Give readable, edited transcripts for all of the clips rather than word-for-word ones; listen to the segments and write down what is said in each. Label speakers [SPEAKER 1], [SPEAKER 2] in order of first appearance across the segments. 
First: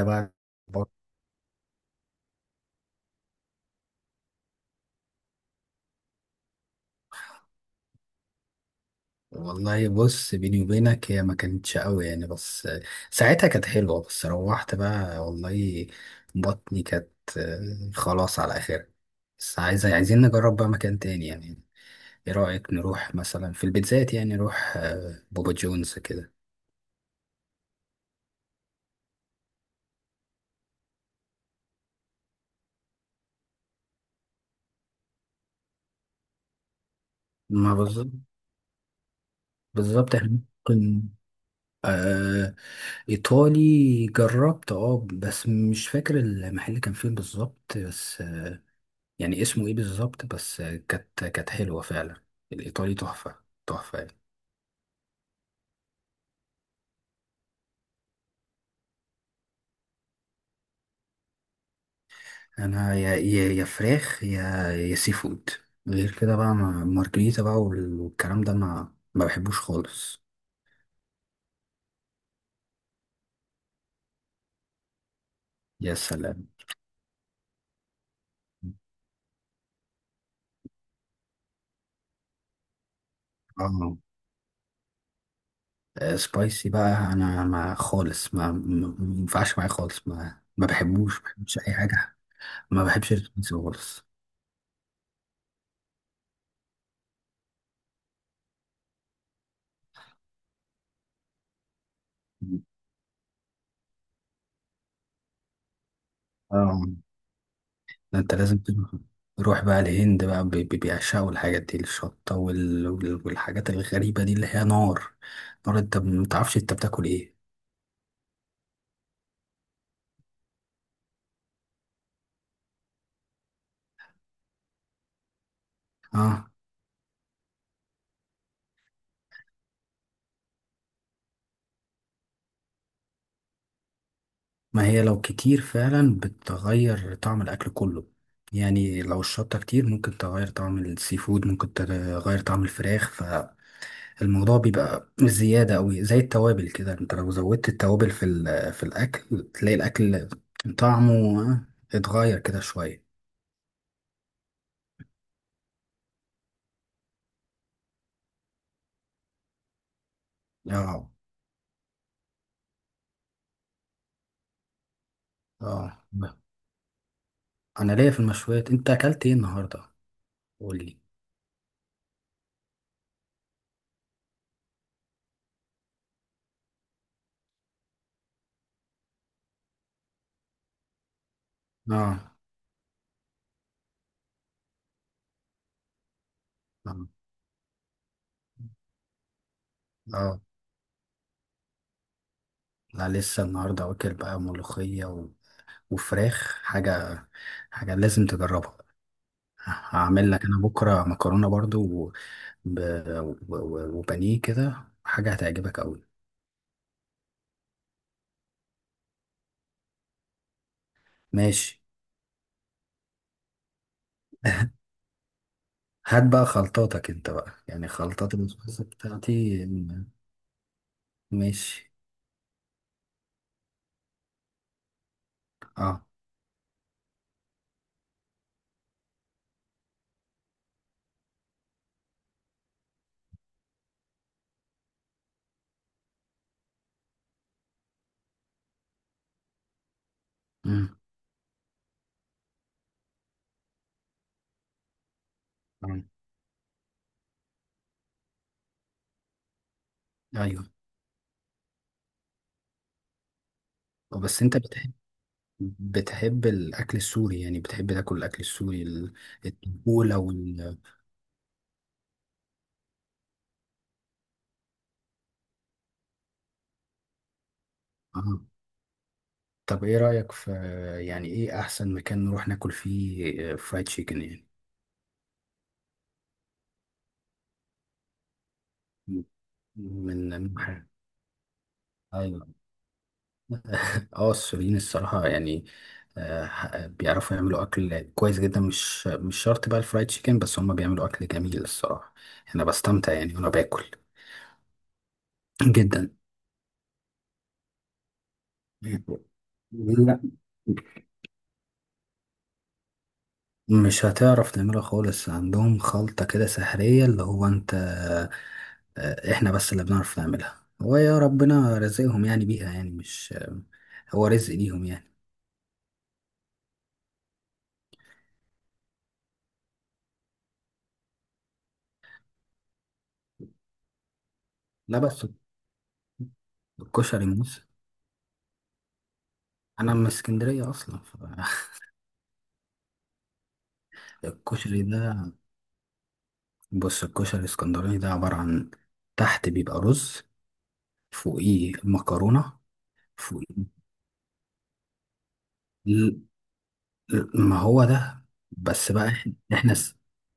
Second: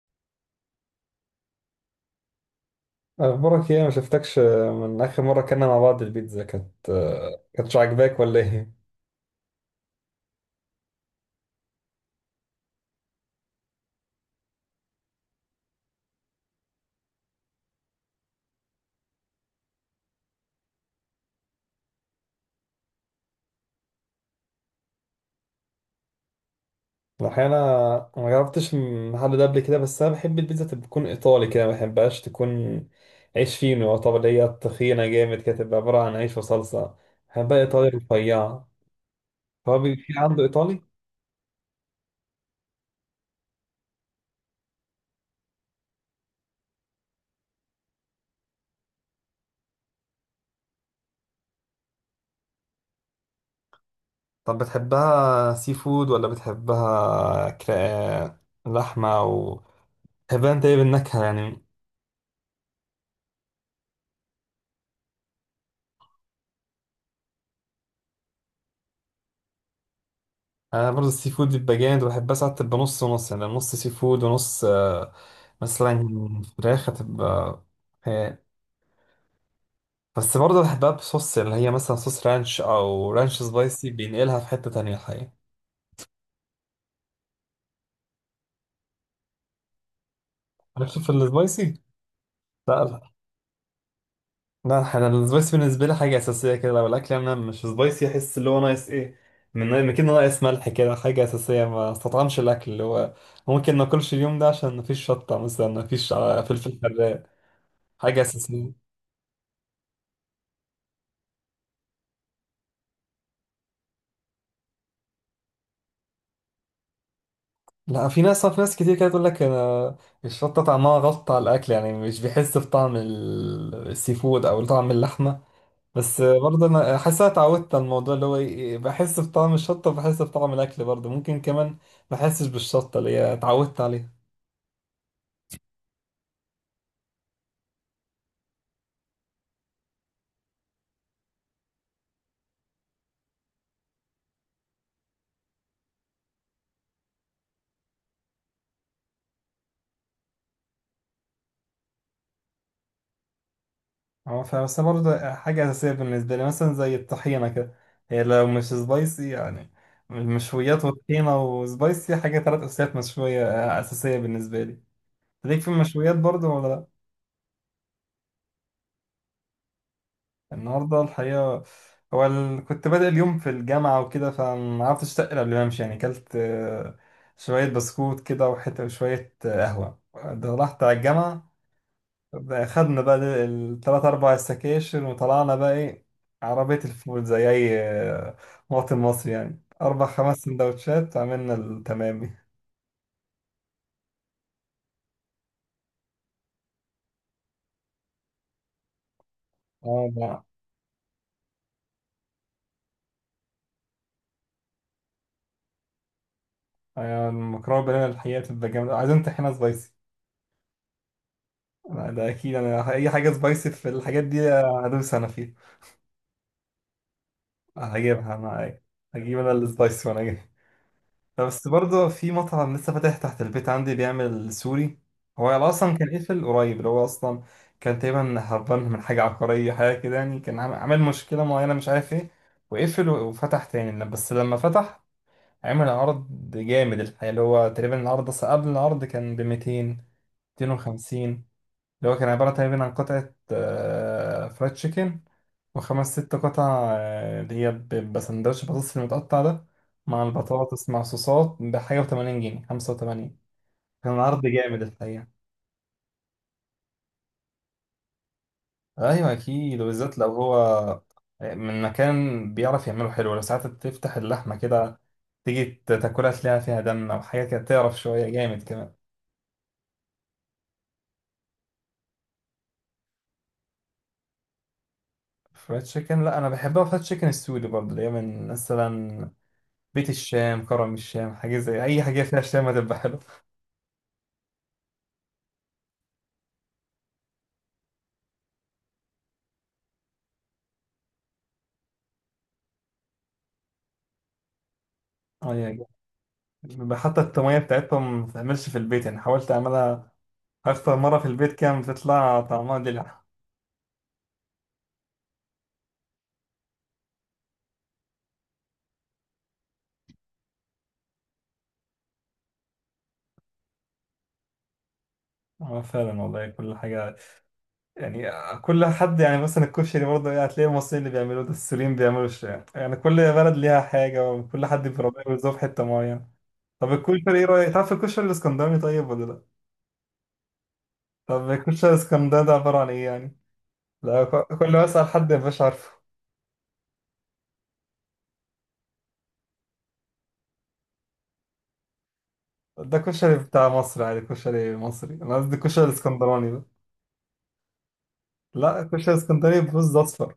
[SPEAKER 1] بقى بط-
[SPEAKER 2] اخبارك ايه؟ ما شفتكش من اخر مره كنا مع بعض. البيتزا كانت كانتش عاجباك ولا ايه؟
[SPEAKER 1] والله بص، بيني وبينك هي ما كانتش قوي يعني، بس ساعتها كانت حلوة. بس روحت بقى والله بطني كانت خلاص على آخرها. بس عايزين نجرب بقى مكان تاني يعني. ايه رأيك نروح مثلا في البيتزات، يعني نروح بابا جونز كده؟
[SPEAKER 2] الحقيقه انا ما جربتش من محل ده قبل كده، بس انا بحب البيتزا تكون ايطالي كده، ما بحبهاش تكون عيش فينو، طب اللي هي تخينه جامد كده تبقى عباره عن عيش وصلصه. بحبها
[SPEAKER 1] ما
[SPEAKER 2] ايطالي
[SPEAKER 1] بالظبط
[SPEAKER 2] رفيعه. هو في
[SPEAKER 1] بالظبط احنا
[SPEAKER 2] عنده ايطالي؟
[SPEAKER 1] ممكن، آه إيطالي جربت، بس مش فاكر المحل كان فين بالظبط. بس يعني اسمه ايه بالظبط؟ بس كانت حلوة فعلا. الإيطالي تحفة، تحفة يعني.
[SPEAKER 2] طب بتحبها سي فود ولا بتحبها لحمه، او بتحبها انت ايه بالنكهه يعني؟
[SPEAKER 1] أنا يا فراخ يا سي فود. غير كده بقى، مارجريتا بقى والكلام ده ما بحبوش خالص.
[SPEAKER 2] انا برضه السي فود بيبقى جامد، وبحب اساعد تبقى نص ونص، يعني نص سي فود ونص
[SPEAKER 1] يا
[SPEAKER 2] مثلا
[SPEAKER 1] سلام.
[SPEAKER 2] فراخ، هتبقى خيال. بس برضه بحبها بصوص، اللي هي مثلا صوص رانش او رانش سبايسي،
[SPEAKER 1] اه
[SPEAKER 2] بينقلها في حتة تانية الحقيقة.
[SPEAKER 1] سبايسي بقى أنا، ما خالص، ما ينفعش معايا خالص، ما
[SPEAKER 2] عارف في
[SPEAKER 1] بحبوش، ما بحبش
[SPEAKER 2] السبايسي؟
[SPEAKER 1] أي حاجة.
[SPEAKER 2] لا
[SPEAKER 1] ما
[SPEAKER 2] لا
[SPEAKER 1] بحبش السبايسي خالص.
[SPEAKER 2] لا، انا السبايسي بالنسبة لي حاجة أساسية كده. لو الأكل أنا مش سبايسي أحس اللي هو ناقص إيه، من كده، ناقص ملح كده، حاجة أساسية. ما استطعمش الأكل اللي هو ممكن ما أكلش اليوم ده عشان مفيش شطة مثلا، مفيش فلفل
[SPEAKER 1] اه،
[SPEAKER 2] حراق.
[SPEAKER 1] ده
[SPEAKER 2] حاجة
[SPEAKER 1] انت لازم
[SPEAKER 2] أساسية.
[SPEAKER 1] تروح. روح بقى الهند بقى، بيعشقوا الحاجات دي، الشطة والحاجات الغريبة دي اللي هي نار. نار، انت متعرفش انت بتاكل ايه.
[SPEAKER 2] لا، في ناس، كتير كده تقول لك انا الشطه طعمها غلط على الاكل، يعني مش بيحس بطعم السي فود او طعم اللحمه. بس
[SPEAKER 1] اه،
[SPEAKER 2] برضه انا حاسس أنا اتعودت على الموضوع، اللي هو بحس بطعم الشطه وبحس بطعم الاكل برضه. ممكن كمان ما احسش بالشطه، اللي هي اتعودت عليها.
[SPEAKER 1] ما هي لو كتير فعلا بتغير طعم الاكل كله. يعني لو الشطة كتير ممكن تغير طعم السي فود، ممكن تغير طعم الفراخ. فالموضوع بيبقى زيادة أوي، زي التوابل كده. انت لو زودت التوابل في الأكل تلاقي الأكل طعمه آه، اتغير كده شوية.
[SPEAKER 2] هو بس برضه حاجه اساسيه بالنسبه لي، مثلا زي الطحينه كده، هي لو مش سبايسي يعني. المشويات
[SPEAKER 1] اه،
[SPEAKER 2] والطحينه وسبايسي، حاجه ثلاث اساسيات. مشويه اساسيه بالنسبه لي. ليك في
[SPEAKER 1] اه،
[SPEAKER 2] المشويات برضه ولا لا؟
[SPEAKER 1] انا ليا في المشويات. انت اكلت ايه النهارده؟ قول لي.
[SPEAKER 2] النهارده الحقيقة، هو كنت بادئ اليوم في الجامعة وكده، فما عرفتش أتقل قبل ما أمشي، يعني أكلت شوية بسكوت كده وحتة، وشوية قهوة. ده رحت على الجامعة،
[SPEAKER 1] اه،
[SPEAKER 2] خدنا بقى التلات أربع سكاشن، وطلعنا بقى إيه عربية
[SPEAKER 1] اه،
[SPEAKER 2] الفول زي أي مواطن مصري يعني، أربع خمس
[SPEAKER 1] اه.
[SPEAKER 2] سندوتشات، عملنا التمامي.
[SPEAKER 1] لا، لسه النهارده واكل بقى ملوخيه و... وفراخ. حاجه لازم تجربها.
[SPEAKER 2] اه
[SPEAKER 1] هعمل
[SPEAKER 2] لا.
[SPEAKER 1] لك انا بكره مكرونه برضو و... ب... و... و... وبانيه كده، حاجه هتعجبك قوي.
[SPEAKER 2] المكرونة بالبانيه الحقيقة بتبقى جامدة، عايزين طحينة سبايسي.
[SPEAKER 1] ماشي.
[SPEAKER 2] لا، ده أكيد، أنا أي حاجة سبايسي في الحاجات دي هدوس أنا فيها.
[SPEAKER 1] هات بقى خلطاتك انت بقى، يعني
[SPEAKER 2] هجيبها
[SPEAKER 1] خلطات
[SPEAKER 2] انا، أيوة.
[SPEAKER 1] البسبوسه
[SPEAKER 2] هجيب انا
[SPEAKER 1] بتاعتي.
[SPEAKER 2] السلايس وانا جاي. لا، بس
[SPEAKER 1] ماشي.
[SPEAKER 2] برضه في مطعم لسه فاتح تحت البيت عندي بيعمل سوري. هو
[SPEAKER 1] اه،
[SPEAKER 2] اصلا كان قفل قريب، اللي هو اصلا كان تقريبا هربان من حاجه عقاريه، حاجه كده يعني، كان عامل مشكله معينه مش عارف ايه، وقفل وفتح تاني. بس لما فتح عمل عرض جامد الحقيقه، اللي هو تقريبا العرض، اصلا قبل العرض كان ب 200،
[SPEAKER 1] امم
[SPEAKER 2] 250. اللي هو كان عباره تقريبا عن قطعه فرايد تشيكن،
[SPEAKER 1] آه.
[SPEAKER 2] وخمس ست قطع اللي هي بيبقى سندوتش بطاطس، المتقطع ده، مع
[SPEAKER 1] ايوه.
[SPEAKER 2] البطاطس مع صوصات، بحاجة 80 جنيه، 85. كان عرض
[SPEAKER 1] بس انت
[SPEAKER 2] جامد
[SPEAKER 1] بتحب،
[SPEAKER 2] الحقيقة.
[SPEAKER 1] الأكل السوري، يعني بتحب تاكل الأكل السوري
[SPEAKER 2] أيوة أكيد،
[SPEAKER 1] التقولة
[SPEAKER 2] وبالذات لو هو
[SPEAKER 1] وال
[SPEAKER 2] من مكان بيعرف يعمله حلو. لو ساعات تفتح اللحمة كده تيجي تاكلها تلاقيها فيها دم أو حاجة كده، تعرف شوية،
[SPEAKER 1] آه.
[SPEAKER 2] جامد كمان.
[SPEAKER 1] طب إيه رأيك في، يعني إيه أحسن مكان نروح ناكل فيه فرايد تشيكن يعني؟
[SPEAKER 2] فرايد تشيكن، لا، أنا بحبها فرايد تشيكن السوري برضه، اللي هي من
[SPEAKER 1] م-
[SPEAKER 2] مثلا بيت
[SPEAKER 1] من من
[SPEAKER 2] الشام،
[SPEAKER 1] ح-
[SPEAKER 2] كرم الشام، حاجة زي أي حاجة فيها
[SPEAKER 1] أيوة.
[SPEAKER 2] شام هتبقى حلوة.
[SPEAKER 1] آه السوريين الصراحة يعني، بيعرفوا يعملوا أكل كويس جدا، مش شرط بقى الفرايد تشيكن بس، هما بيعملوا أكل جميل الصراحة. أنا بستمتع يعني وأنا باكل
[SPEAKER 2] أيوة.
[SPEAKER 1] جدا.
[SPEAKER 2] حتى التومية بتاعتهم ما بتتعملش في البيت، يعني حاولت أعملها
[SPEAKER 1] لا،
[SPEAKER 2] أكتر مرة في البيت كان بتطلع طعمها دلع.
[SPEAKER 1] مش هتعرف تعملها خالص. عندهم خلطة كده سحرية اللي هو انت، احنا بس اللي بنعرف نعملها، هو يا ربنا رزقهم يعني بيها يعني، مش هو رزق ليهم يعني.
[SPEAKER 2] فعلا والله، كل حاجة يعني، كل حد يعني، مثلا الكشري برضه يعني هتلاقي المصريين اللي بيعملوه ده، السوريين بيعملوا الشام، يعني كل بلد ليها حاجة، وكل حد
[SPEAKER 1] لا
[SPEAKER 2] بيربيه
[SPEAKER 1] بس
[SPEAKER 2] ويزوف حتة معينة. طب
[SPEAKER 1] الكشري
[SPEAKER 2] الكشري إيه
[SPEAKER 1] موسى،
[SPEAKER 2] رأيك؟ تعرف الكشري الإسكندراني طيب ولا لأ؟
[SPEAKER 1] انا من اسكندرية اصلا.
[SPEAKER 2] طب الكشري الإسكندراني ده عبارة عن إيه يعني؟ لا، كل
[SPEAKER 1] فالكشري
[SPEAKER 2] ما أسأل
[SPEAKER 1] ده،
[SPEAKER 2] حد مبقاش عارفه.
[SPEAKER 1] بص، الكشري الاسكندراني ده عبارة عن، تحت بيبقى رز، فوقيه مكرونة،
[SPEAKER 2] ده كشري
[SPEAKER 1] فوقيه،
[SPEAKER 2] بتاع مصر عادي، كشري مصري، أنا قصدي الكشري
[SPEAKER 1] ل-
[SPEAKER 2] الإسكندراني ده،
[SPEAKER 1] ما هو ده.
[SPEAKER 2] لا،
[SPEAKER 1] بس بقى
[SPEAKER 2] كشري
[SPEAKER 1] احنا
[SPEAKER 2] اسكندريه
[SPEAKER 1] إحنا
[SPEAKER 2] برز اصفر.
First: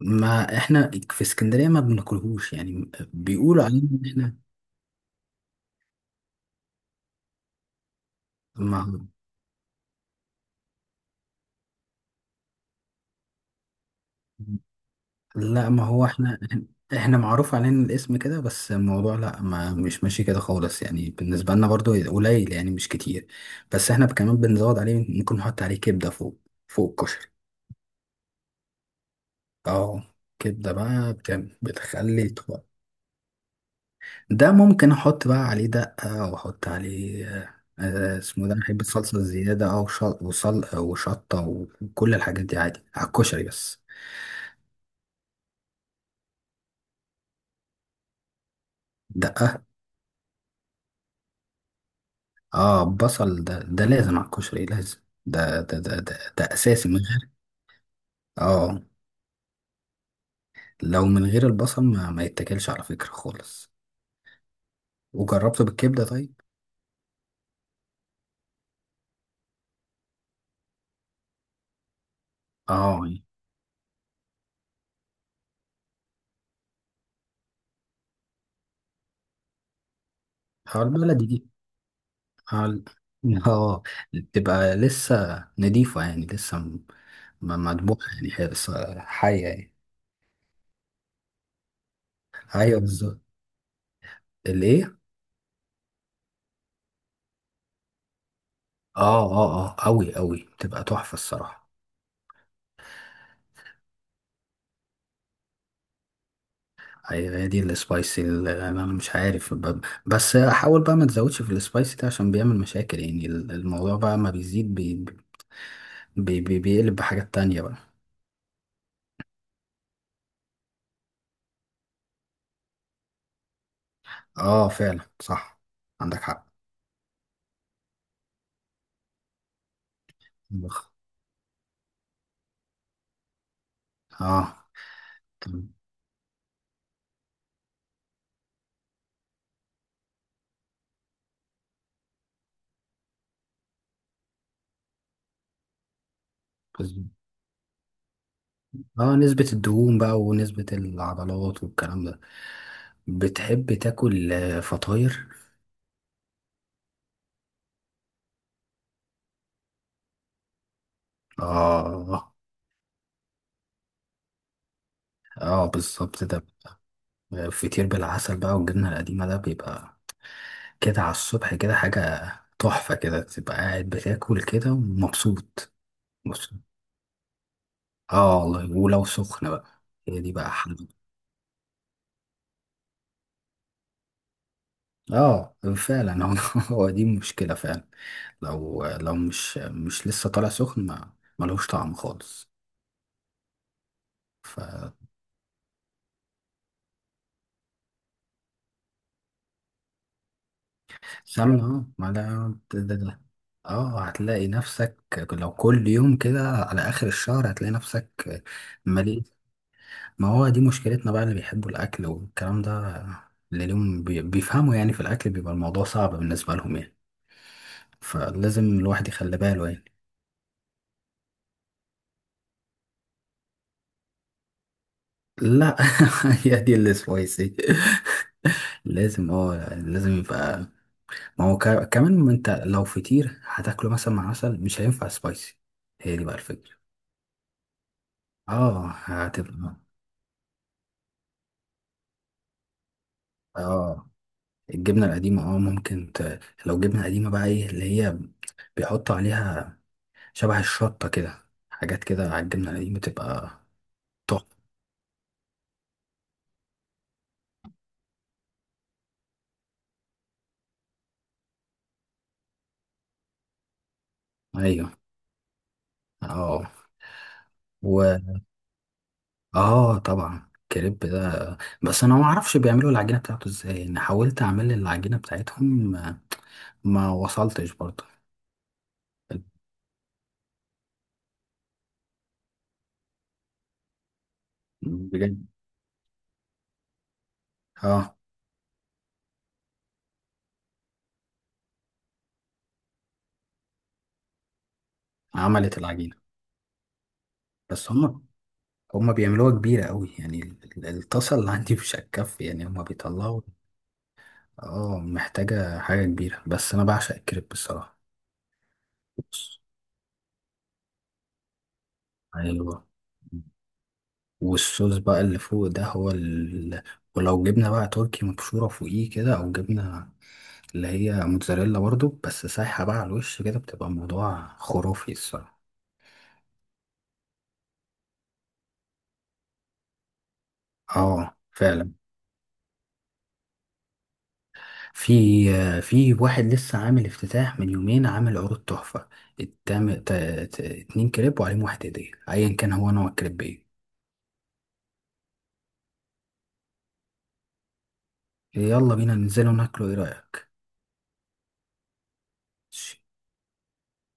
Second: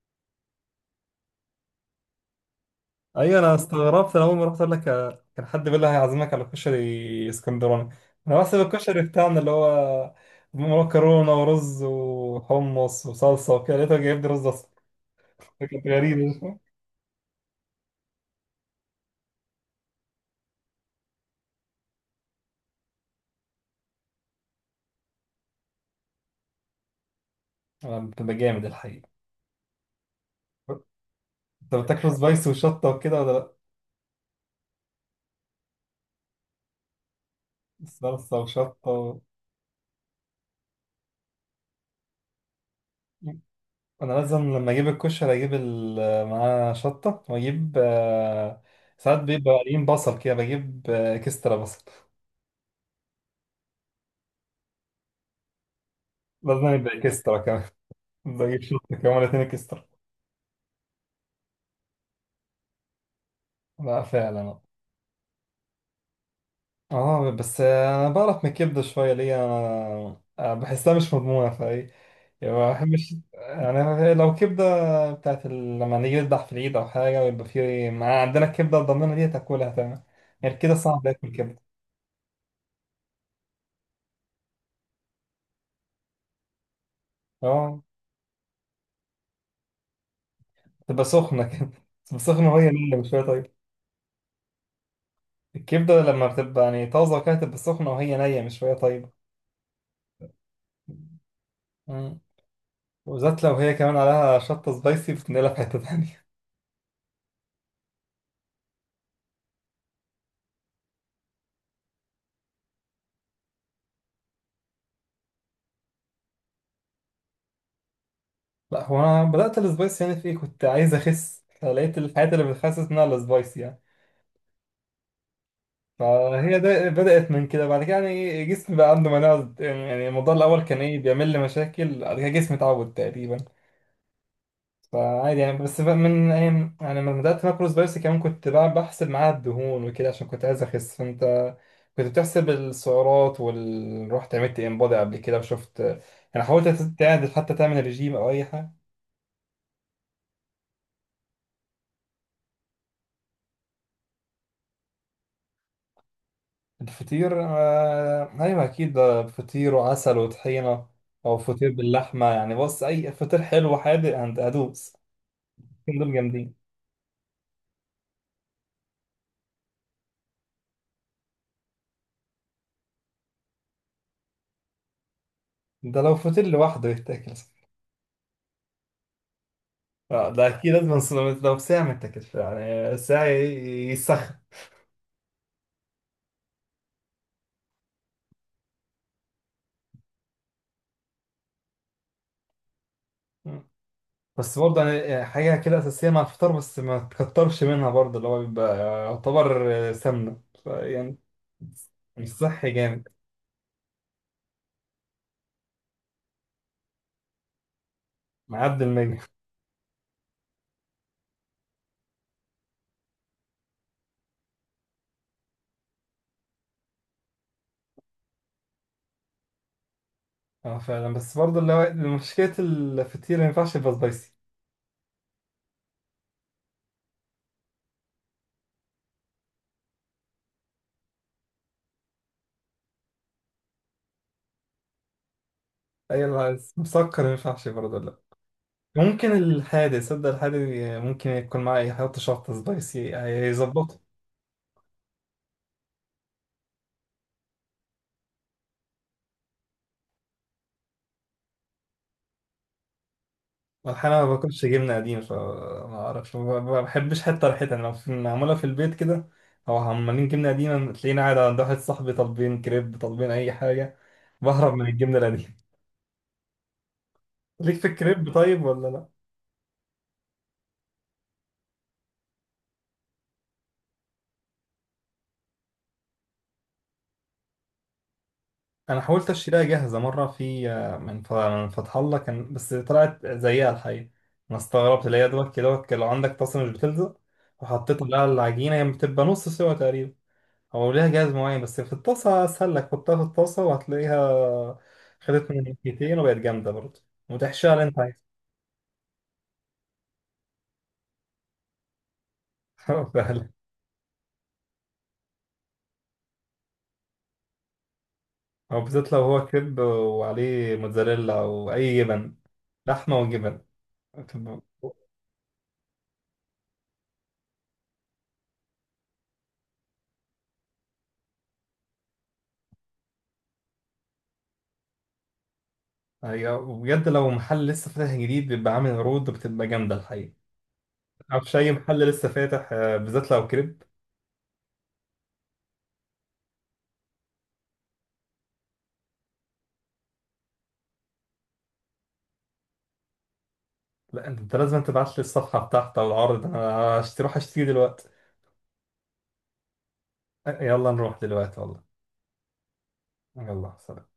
[SPEAKER 1] ما احنا في اسكندرية ما بناكلهوش يعني،
[SPEAKER 2] ايوه انا
[SPEAKER 1] بيقولوا علينا ان
[SPEAKER 2] استغربت، انا اول
[SPEAKER 1] احنا.
[SPEAKER 2] ما رحت اقول لك كان حد بيقول لي هيعزمك على كشري اسكندراني، انا بحسب
[SPEAKER 1] ما
[SPEAKER 2] الكشري بتاعنا اللي هو مكرونه ورز وحمص وصلصه وكده، لقيته جايب لي رز اصفر.
[SPEAKER 1] لا ما
[SPEAKER 2] كانت
[SPEAKER 1] هو احنا،
[SPEAKER 2] غريبه.
[SPEAKER 1] احنا معروف علينا الاسم كده، بس الموضوع لا ما مش ماشي كده خالص يعني، بالنسبة لنا برضو قليل يعني مش كتير. بس احنا كمان بنزود عليه، ممكن نحط عليه كبدة فوق، فوق الكشري.
[SPEAKER 2] بتبقى جامد الحقيقه.
[SPEAKER 1] اه، كبدة بقى
[SPEAKER 2] انت بتاكله
[SPEAKER 1] بتخلي
[SPEAKER 2] سبايس
[SPEAKER 1] طبق.
[SPEAKER 2] وشطه وكده ولا لا؟
[SPEAKER 1] ده ممكن احط بقى عليه دقة، واحط عليه
[SPEAKER 2] صلصه
[SPEAKER 1] اسمه ده. أنا بحب
[SPEAKER 2] وشطه
[SPEAKER 1] الصلصة الزيادة، او شط وصل وشطة وكل الحاجات دي عادي على الكشري. بس
[SPEAKER 2] انا لازم لما اجيب الكشري اجيب معاه شطه، واجيب ساعات بيبقى
[SPEAKER 1] دقة.
[SPEAKER 2] قليل بصل كده، بجيب اكسترا بصل.
[SPEAKER 1] اه، بصل ده لازم على الكشري، لازم. ده
[SPEAKER 2] لازم
[SPEAKER 1] اساسي، من
[SPEAKER 2] يبقى
[SPEAKER 1] غير.
[SPEAKER 2] اكسترا كمان. بدي اجيب
[SPEAKER 1] اه،
[SPEAKER 2] شط كمان اتنين اكسترا.
[SPEAKER 1] لو من غير البصل، ما يتاكلش على فكرة خالص.
[SPEAKER 2] لا فعلا.
[SPEAKER 1] وجربته بالكبدة طيب.
[SPEAKER 2] اه، بس انا بعرف من الكبده شويه. ليه؟ انا أنا بحسها مش مضمونه فاي يعني، ما
[SPEAKER 1] اه.
[SPEAKER 2] بحبش، يعني لو كبده بتاعت لما نيجي نذبح في العيد او حاجه، ويبقى في مع عندنا الكبده الضمينه دي، تاكلها تمام. يعني كده
[SPEAKER 1] اه
[SPEAKER 2] صعب
[SPEAKER 1] البلدي
[SPEAKER 2] اكل
[SPEAKER 1] دي،
[SPEAKER 2] كبده.
[SPEAKER 1] اه، آه، بتبقى لسه نضيفة يعني، لسه
[SPEAKER 2] اه،
[SPEAKER 1] مدبوحة يعني، هي لسه حية يعني.
[SPEAKER 2] تبقى سخنه كده، تبقى سخنه وهي
[SPEAKER 1] ايوه
[SPEAKER 2] نيه، مش شويه
[SPEAKER 1] بالظبط.
[SPEAKER 2] طيبه.
[SPEAKER 1] الايه؟
[SPEAKER 2] الكبده لما بتبقى يعني طازه كده، تبقى سخنه وهي نيه، مش شويه
[SPEAKER 1] اه اه اه، قوي قوي، بتبقى
[SPEAKER 2] طيبه.
[SPEAKER 1] تحفه الصراحه.
[SPEAKER 2] وبالذات لو هي كمان عليها شطة سبايسي، بتنقلها في حتة تانية.
[SPEAKER 1] ايوه، هي دي السبايسي اللي انا مش عارف، بس احاول بقى ما تزودش في السبايسي ده، عشان بيعمل مشاكل، يعني الموضوع بقى، ما بيزيد بي بي بي بيقلب بحاجات تانية بقى.
[SPEAKER 2] لا، هو أنا بدأت السبايسي يعني في إيه، كنت عايز أخس، فلقيت الحاجات اللي بتخسس منها السبايسي يعني،
[SPEAKER 1] اه فعلا صح. عندك حق.
[SPEAKER 2] فهي ده بدأت من كده. بعد كده يعني جسمي بقى عنده مناعة يعني. الموضوع الأول كان
[SPEAKER 1] بخ-
[SPEAKER 2] إيه بيعمل لي مشاكل، بعد كده جسمي اتعود تقريبا،
[SPEAKER 1] اه
[SPEAKER 2] فعادي يعني.
[SPEAKER 1] طب-
[SPEAKER 2] بس بقى من أيام يعني، لما بدأت ماكرو سبايسي كمان، كنت بقى بحسب معاها الدهون وكده، عشان كنت عايز أخس. فأنت كنت بتحسب السعرات وال رحت عملت انبادي قبل كده، وشفت يعني، حاولت
[SPEAKER 1] بس-
[SPEAKER 2] تعدل حتى، تعمل ريجيم أو أي حاجة؟
[SPEAKER 1] اه نسبة الدهون بقى ونسبة العضلات والكلام ده. بتحب تاكل فطاير؟
[SPEAKER 2] الفطير أيوه أكيد، ده فطير وعسل وطحينة، أو فطير باللحمة.
[SPEAKER 1] اه،
[SPEAKER 2] يعني بص، أي فطير حلو حادق هدوس.
[SPEAKER 1] اه،
[SPEAKER 2] الاتنين دول
[SPEAKER 1] بالظبط ده.
[SPEAKER 2] جامدين.
[SPEAKER 1] فطير بالعسل بقى والجبنة القديمة، ده بيبقى كده على الصبح كده، حاجة تحفة. كده تبقى قاعد بتاكل كده ومبسوط.
[SPEAKER 2] ده لو فطير
[SPEAKER 1] بص.
[SPEAKER 2] لوحده يتاكل.
[SPEAKER 1] اه والله، ولو سخنة بقى، هي دي
[SPEAKER 2] ده
[SPEAKER 1] بقى
[SPEAKER 2] أكيد
[SPEAKER 1] حلوة.
[SPEAKER 2] لازم لو ساعة ما يتاكلش يعني، ساعة يسخن.
[SPEAKER 1] اه فعلا هو هو دي مشكلة فعلا. لو لو مش لسه طالع سخن، ما ملوش طعم خالص.
[SPEAKER 2] مم. بس
[SPEAKER 1] ف
[SPEAKER 2] برضه يعني، حاجة كده أساسية مع الفطار، بس ما تكترش منها برضه، اللي هو بيبقى يعتبر سمنة فيعني،
[SPEAKER 1] سمنة. اه، ما
[SPEAKER 2] مش
[SPEAKER 1] ده.
[SPEAKER 2] صحي
[SPEAKER 1] ده-
[SPEAKER 2] جامد.
[SPEAKER 1] ده- اه، هتلاقي نفسك لو كل يوم كده، على آخر الشهر هتلاقي نفسك
[SPEAKER 2] معدي المية.
[SPEAKER 1] مليء. ما هو دي مشكلتنا بقى، اللي بيحبوا الأكل والكلام ده، اللي لهم بيفهموا يعني في الأكل، بيبقى الموضوع صعب بالنسبة لهم يعني، فلازم الواحد يخلي باله يعني.
[SPEAKER 2] اه فعلا. بس برضه اللي هو مشكلة الفطير ما ينفعش يبقى سبايسي.
[SPEAKER 1] لا هي دي اللي سويسي. لازم يبقى. ما هو كمان، ما انت لو فطير هتاكله مثلا مع عسل، مش هينفع سبايسي، هي
[SPEAKER 2] أي
[SPEAKER 1] دي بقى
[SPEAKER 2] اللي عايز
[SPEAKER 1] الفكرة.
[SPEAKER 2] مسكر ما ينفعش برضه لا.
[SPEAKER 1] اه
[SPEAKER 2] ممكن
[SPEAKER 1] هتبقى.
[SPEAKER 2] الحادق، صدق الحادق، ممكن يكون معاه يحط شطة سبايسي هيظبطه.
[SPEAKER 1] اه الجبنة القديمة، اه ممكن لو جبنة قديمة بقى، ايه اللي هي بيحطوا عليها شبه الشطة كده، حاجات كده على الجبنة دي، بتبقى
[SPEAKER 2] احيانا ما
[SPEAKER 1] تحفة.
[SPEAKER 2] باكلش جبنه قديم، فما اعرفش، ما بحبش حتى ريحتها يعني. لو معموله في البيت كده، او عمالين جبنه قديمه، تلاقيني قاعد عند واحد صاحبي طالبين كريب، طالبين اي حاجه، بهرب من
[SPEAKER 1] أيوه.
[SPEAKER 2] الجبنه القديمه.
[SPEAKER 1] اه.
[SPEAKER 2] ليك في
[SPEAKER 1] و
[SPEAKER 2] الكريب طيب ولا لا؟
[SPEAKER 1] اه، طبعا الكريب ده، بس أنا ما أعرفش بيعملوا العجينة بتاعته إزاي. أنا حاولت أعمل العجينة بتاعتهم، ما وصلتش برضه.
[SPEAKER 2] انا حاولت اشتريها جاهزه مره في من من فتح الله كان، بس طلعت زيها الحقيقه. انا استغربت، اللي هي
[SPEAKER 1] بجد.
[SPEAKER 2] دوت كده دوت، لو عندك طاسه مش بتلزق، وحطيت
[SPEAKER 1] اه
[SPEAKER 2] لها العجينه، هي بتبقى نص سوا تقريبا. هو ليها جهاز معين، بس في الطاسة أسهل لك، حطها في الطاسة وهتلاقيها، خدت من
[SPEAKER 1] عملت العجينة،
[SPEAKER 2] ناحيتين وبقت جامدة برضه، وتحشيها اللي
[SPEAKER 1] بس
[SPEAKER 2] أنت عايزه.
[SPEAKER 1] هما بيعملوها كبيرة قوي يعني، الطاسة اللي عندي مش هتكفي يعني، هما بيطلعوا.
[SPEAKER 2] فعلا.
[SPEAKER 1] اه، محتاجة حاجة كبيرة. بس أنا بعشق الكريب الصراحة.
[SPEAKER 2] أو بالذات لو هو
[SPEAKER 1] بص.
[SPEAKER 2] كريب وعليه موتزاريلا أو أي جبن،
[SPEAKER 1] أيوه.
[SPEAKER 2] لحمة وجبن، بتبقى-
[SPEAKER 1] والصوص بقى اللي فوق ده هو ولو جبنا بقى تركي مبشورة فوقيه كده، أو جبنا اللي هي موتزاريلا برضو، بس سايحة بقى على الوش كده، بتبقى الموضوع خرافي الصراحة.
[SPEAKER 2] هي بجد لو محل لسه فاتح جديد بيبقى عامل عروض، بتبقى جامدة الحقيقة.
[SPEAKER 1] اه
[SPEAKER 2] معرفش أي
[SPEAKER 1] فعلا.
[SPEAKER 2] محل لسه فاتح بالذات لو كريب.
[SPEAKER 1] في في واحد لسه عامل افتتاح من يومين، عامل عروض تحفة. التام... ت... 2 كريب وعليهم 1 هدية، أيا كان هو نوع الكريب ايه.
[SPEAKER 2] لا، أنت أنت لازم تبعت لي الصفحة بتاعته أو العرض، أنا أروح أشتري دلوقتي.
[SPEAKER 1] يلا بينا ننزله وناكله، ايه رأيك؟
[SPEAKER 2] يلا نروح دلوقتي والله. يلا سلام.